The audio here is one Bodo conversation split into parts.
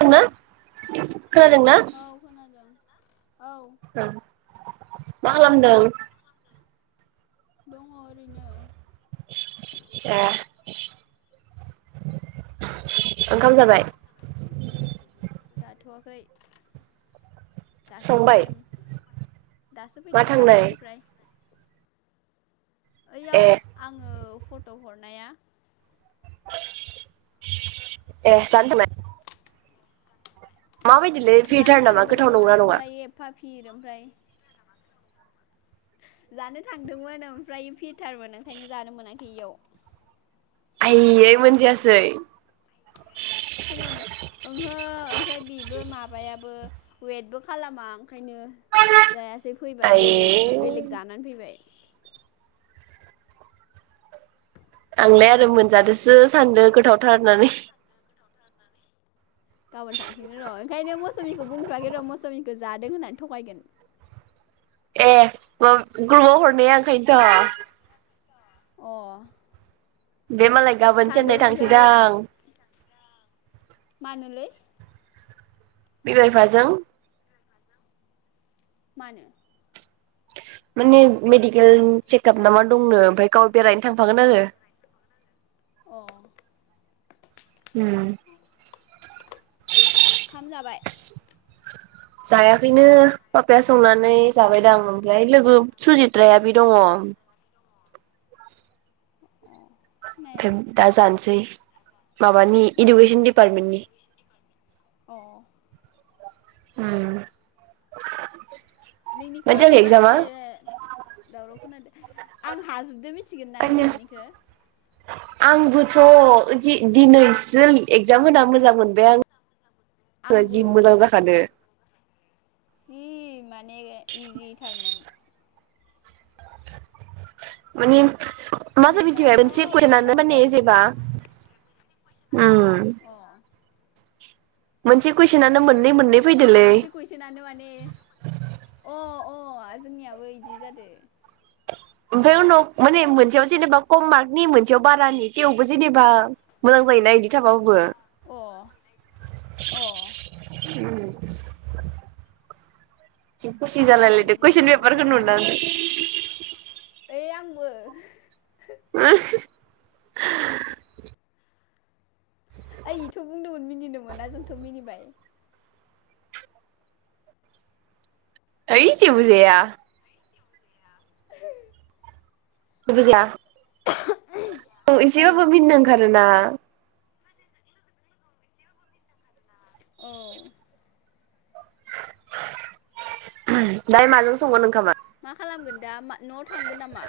औ ना खोनादोंना? खोनादों औ ओं मा खालामदों? दंङ ओरैनो। ए ओंखाम जाबाय? जाथवाखै। दासो संबाय फैदों दासो मा फैदों थांनाय बाहेरनिफ्राय ओयाव ए आंङो फट ट' हरनाया। ए जानो थानाय? माबायदिलै फिउथार नामा गोथाव नंगौ ना नंङा? फिर ओमफ्राय जानो थांदोंमोन ओमफ्राय फिरटारमोन ओंखायनो जानो मोनाखै इयाव। आय यै मोनजायासै? खोनादों ओहो ओमफ्राय बेबो माबायाबो वेटबो खालामा खायनो जायासै फैबाय बेलेग आयै बेलेग जानानै फैबाय। आंलाय आरो मोनजादोसो सानदो गोथावथार होननानै। गाबोन थांफिनगोन र' ओंखायनो मौसुमिखौ बुंथ'वाखै र' मौसुमिखौ जादों होननानै थगायगोन। ए बाब ग्रुपाव हरनाया ओंखायनोथ' अ बे मालाय गाबोन चेन्नाय थांदोंमोन ओमफ्राय थांसैदां [unintelligible] बिमा बिफाजों मानो? माने मेडिकेल चेकआप ना मा दंनो ओमफ्राय गाव बेरायनो थांफागोन आरो अ उम खाम जाबाय? जायाखैनो पापाया संनानै जाबायदां ओमफ्राय लोगो सुजित्राया बि दङ। अ सिनाया [unintelligible] दा जानोसै। माबानि आं इडुकिसन डिपार्टमेन्टनि। अ। उम नोंनिखो मासे दावराव खोनादो? आं हाजोबदो [unintelligible] थिगोन ना आंनिया दिनैनिखो आंबोथ' ओ दि-दिनैसो एगजाम होना मोजां मोनबाय आं। आंबो जि मोजां जाखादो जि मा ने इजिथारमोन। मानि। [unintelligible] मिथिबाय दिनैनाल' मोनसे [unintelligible] मोजां माने जाजोबदो जेबा उम अ मोनसे कुइसनानो मोननै मोननै। फैदोलै मोनसे कुइसनानो माने अ अ अ जोंनियाबो इदि जादो। ओमफ्राय उनाव माने मोनसेयाव जेनेबा खम मार्कनि मोनसेयाव बारानि थेवबो जेनेबा मोजां जायोना इदि थाबाबो। अ अ। [inaudible] जि खुसि जोंनियाबो जालायलायदो बिदिनो कुइसन फैदों पेपारखो ओमफ्राय आयु नुनानै। बो [unintelligible] [unintelligible] ओइ इथ' बुंदोमोन मिनिनो मोना जोंथ' मिनिबाय। ओइ जेबो जाया [unintelligible] [inaudible] औ एसेबाबो मिनिनो ओंखारोना? औ [inaudible] [unintelligible] ओहोम दाय माजों संगोन ओंखामा? मा खालामगोन दा मा न'आव थांगोन नामा?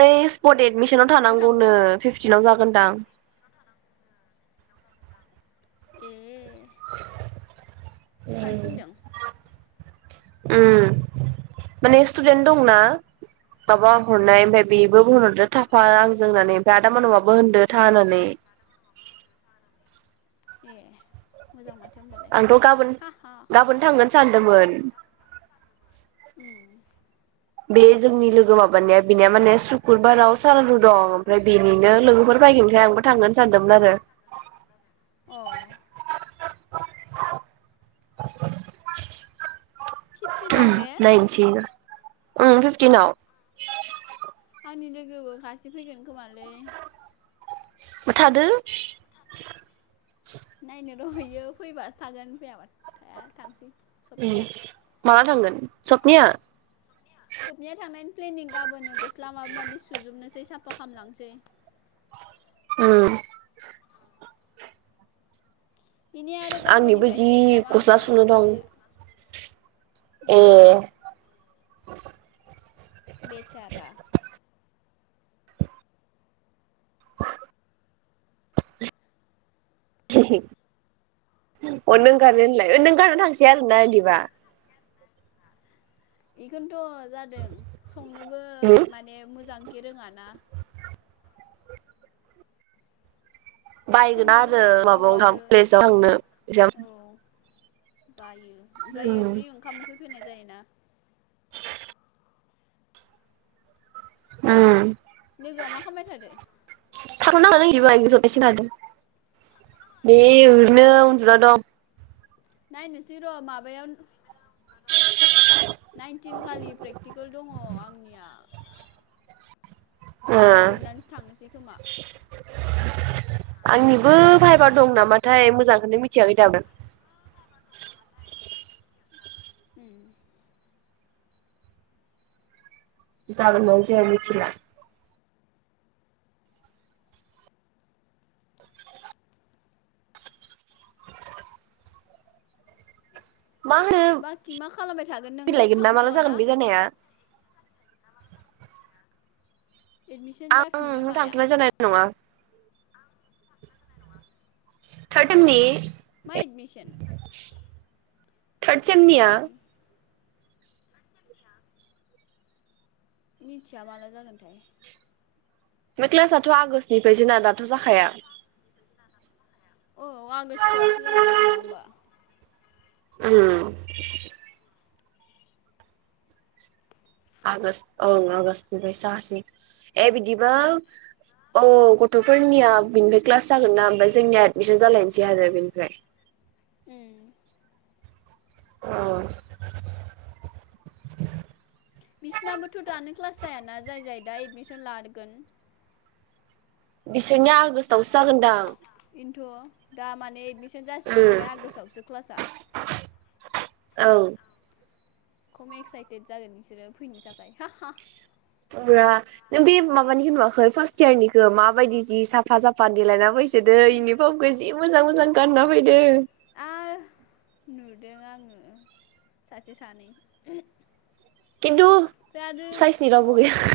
ओइ स पट एदमिसनाव न'आव थानांगौनो थांगोन फिफ्टिनाव जाग गोनदां। ए [inaudible] थांनो थिनदों? उम माने स्टुदेन्ट दंना माबा हरनाय ओमफाय बेबो होनहरदो थाफा आंजों होननानै ओमफाय आदा मानबाबो होनदो था होननानै। [inaudible] ए। मोजां माथो होमबालाय आंथ' गाबोन हा हा गाबोन थांगोन सानदोंमोन। [inaudible] उम बे जोंनि लोगो माबानिया बिनिया माने सुकुरबाराव सारादु दं ओमफ्राय बेनिनो लोगोफोर फायगोनखाय आंबो थांगोन सानदोंमोन आरो। अ [unintelligible] फिफटिनाव ओहोम ने नायनोसै उम फिफटिनाव। आंनि लोगोबो फासे फैगोन खोमालै। थादो। [inaudible] नायनो दहैयो फैबासो थागोन फैयाबा थाया थांसै। उम सबनिया माला थांगोन? सपनिया? सपनिया थांनायनि प्लेनिं गाबोनो गस्ला माबा माबि सुजोबनोसै साफा खालामलांसै। उम बेनि आरो आंनिबो जि गाबोननिफ्रायसो एगजाम गस्ला आंदो सुनो दं थानाया [inaudible] ए उम [inaudible] बेचारा। [inaudible] हेहे [inaudible] अ नों गारनो होनलाय नों गारना थांसै आरोना इदिबा? इखौन थ' जादों संनोबो उम माने मोजांखे रोङा ना। बायगोना संनोबो आरो औ माबायाव आरो [unintelligible] प्लेसाव थांनो जाम औ बायो ओमफ्रायो जि ओंखाम उखै फैनाय जायोना। [inaudible] उम लोगोआ मा खामबाय थादो? [unintelligible] बे ओरैनो उन्दुना दं नायनोसै र' माबायाव [unintelligible] नाइनटिन खालि प्रेक्टिकोल दङ आंनिया ओ इ जोबनानैसो थांनोसै खोमा आंनिबो भायबा दं नामाथाय मोजांखौनो मिथियाखै [unintelligible] उम जागोनना जाया मिथिला मा होनो बाखि मा खालामबाय थागोन नोंथ' फैलायगोन ना माला जागोन थांथ'वाना बे जानाया एडमिसन आं जाफिननो ओहो माया थांथ'नाय जानाय नङा थारटिननि मा एडमिसन थार्द सेमनि मिथिया माला जागोनथाय बे क्लासाथ' आगष्टनिफ्रायसोना दाथ' जाखाया औ आगष्टफोरावसो जागोन खोमा होमबा उम आगष्ट ओं आगष्टनिफ्राय जासि ए बिदिबा औ गथ'फोरनिया बिनिफ्राय क्लास जागोनना ओमफ्राय जोंनिया एडमिसन जालायनोसै आरो बेनिफ्राय उम अ बिसिनाबोथ' दानो क्लास जायाना जाय जाय दा एडमिसन लागोन बिसोरनिया आगष्टावसो जागोनदां खिन्थु दा माने एडमिसन जासिगोन उम ओमफ्राय आगष्टावसो क्लासा ओं खम एक्साइटेड जागोन बिसोरो फैनो थाखाय पुरा नों बे माबानिखौ नुवाखै फार्स्ट इयारनिखो माबायदि जि साफा साफा देलायना फैसो दो सिथोरनि इउनिफ्रमखौ जि मोजां मोजां गानना फैदो आ नुदों आङो सासे सानै किन्तु ओमफ्राय आरो साइजनि अ रावबो गैया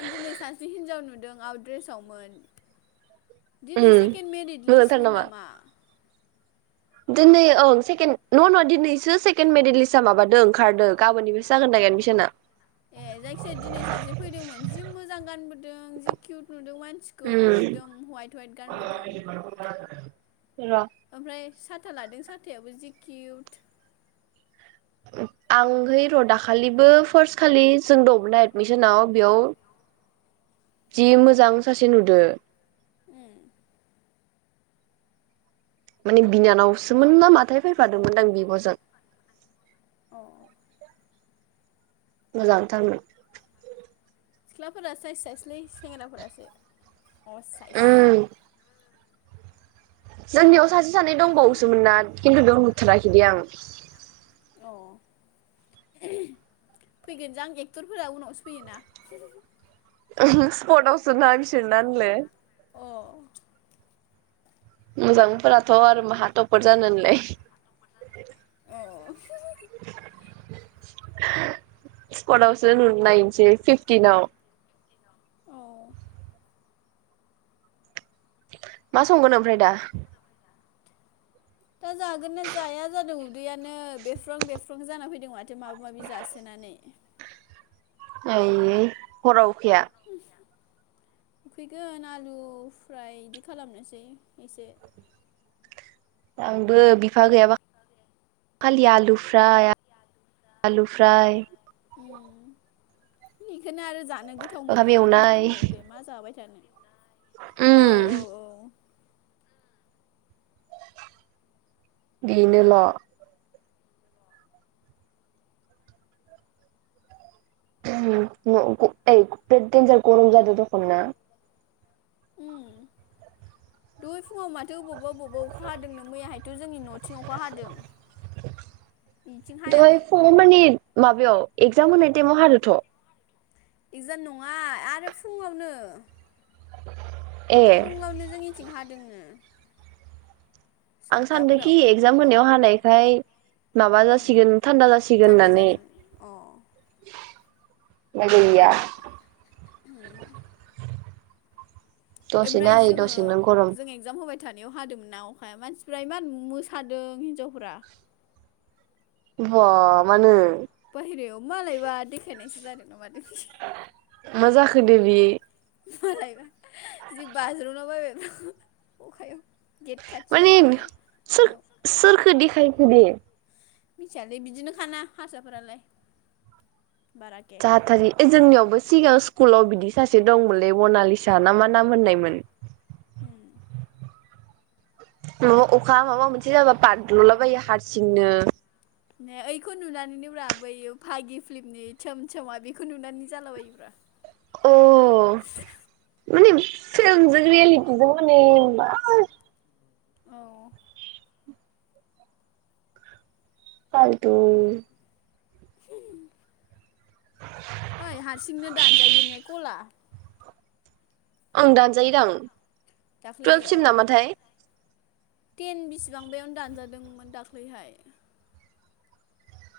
आं दिनै सासे हिनजाव नुदों आवट द्रेसावमोन दिनै उम सेकेन्द मेरिट लिस्टमोन नामा दिनै औ सेकेणड नंङा नंङा दिनैसो सेकेण्ड मेडेलिस्टआ माबादों ओंखारदों गाबोननिफ्रायसो जागोन दां एडमिसना ए जायखिजाया दिनै सासे फैदोंमोन जि मोजां गानबोदों जि किउट नु आद मानसिखौ उम एकदम हवाइट हवाइट गानबोदों र ओमफ्राय साथा लादों साथायाबो जिकिउट आंहै र' दाखालिबो फार्स्ट खालि जों दंना एदमिसनाव बेयाव जि मोजां सासे नुदो [inaudible] माने बिनानावसोमोन ना माथाय फैफादोंमोन आं बिब'जों औ मोजांथारमोन सिख्लाफोरा सायस जायसलै सेंग्राफोरासो अाइस उम जोंनियाव सासे सानै दंबावोसोमोन ना खिन्थु बेयाव होथाराखै द आं अ फैगोन जां आं एक्टरफोरा उनावसो फैयोना [unintelligible] अ मोजांफोराथ' आरो माहाथप जानोनलाय अ स्कटवसो ननो नायनोसै फिफटिनाव औ मा संगोन ओमफ्राय दा? दा जागोन ना जाया जादों उदैयानो बेफ्र्रं बेफ्र्रं जाना फैदों माथो। माथो माबा माबि जासोनानै। [unintelligible] हराव [unintelligible] उखैगोन आलु फ्राय इदि खालामनोसै एसे आंबो बिफा गैयाबा [unintelligible] खालि आलु फ्राय [unintelligible] आलु फ्राय बेखायनो आरो जानो गोथाव मोनो ओंखाम आरो मा एवनाय दंबावो दे मा जाबाय थानो? औ उम औ औ बेनो ल' [unintelligible] देनजार गरम जादों थखना [unintelligible] फुङाव माथो बबावबा बबावबा अखा हादोंनों मैयाहायथ' जोंनि न'थिं अखा हादों बिथिं हायाखै एक्जामप होनाय ताइम आउ हादों ठ इकजाम नङा आरो फुङावनो ए फुङावनो जोंनि थिंहा दोङनो आं सानदोंखि एक्जाम होनायाव हानायखाय माबा उम जासिगोन थान्दा जासिगोन थान्दा होननानै। जागोन अ मागै गैया हुम। दसेनो हायै जोङो दसे नो गरम। जों एगजाम होबाय थानायाव हादोंमोनना अखाया मानसिफ्रा इमान मोसादों हिनजावफोरा बा मानो बाहेरायाव मालायबा देखायनायसै। जादों ना मादों माजाखो दे बे? मालायबा जि बाज्र'ना बायबाय अखायाव गेट खाथियाव माने माबायाव सोर बेयाव सोरखो देखायखो दे। मिथियालै बिदिनो खाना हारसाफोरालाय। बाराके जाथारि ओ जोंनियावबो सिगाङां स्कुलाव बिदि सासे दंमोनलै बनालिसा ना मा नाम होननायमोन। ए माबा अखा माबा मोनसे जाबा बाद्लुलाबायो हारसिंनो। ने ओखौ नुनानैनो ब्रा बै भागि फिल्मनि सोम सोमा बेखौ नुनानै जालाबायोब्रा अ। माने फिल्मजों रियेलिटिजों माने मा औ। फालथु। ओइ हारसिंनो दानजायो ने कला? ओं दानजायोदां। दाख्लै औ टुवेल्भसिम नामाथाय। टेन बिसिबांबयावनो दानजादोंमोन दाख्लैहाय।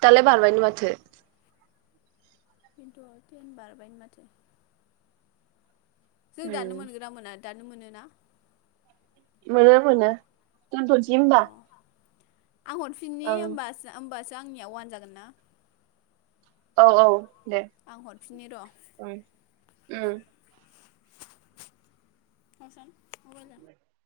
दालाय बारबायनो माथो। खिन्थु तेन बारबायाय माथो जों दानो मोनगोना मोना? दानो मोन ना? मोनो मोनो। दोनथ'नोसै अ होनबा? आं हरफिननि होबास होबास दा आंनिया वान जागोन ना? औ औ। दे। आं हरफिननि र' [unintelligible] [unintelligible]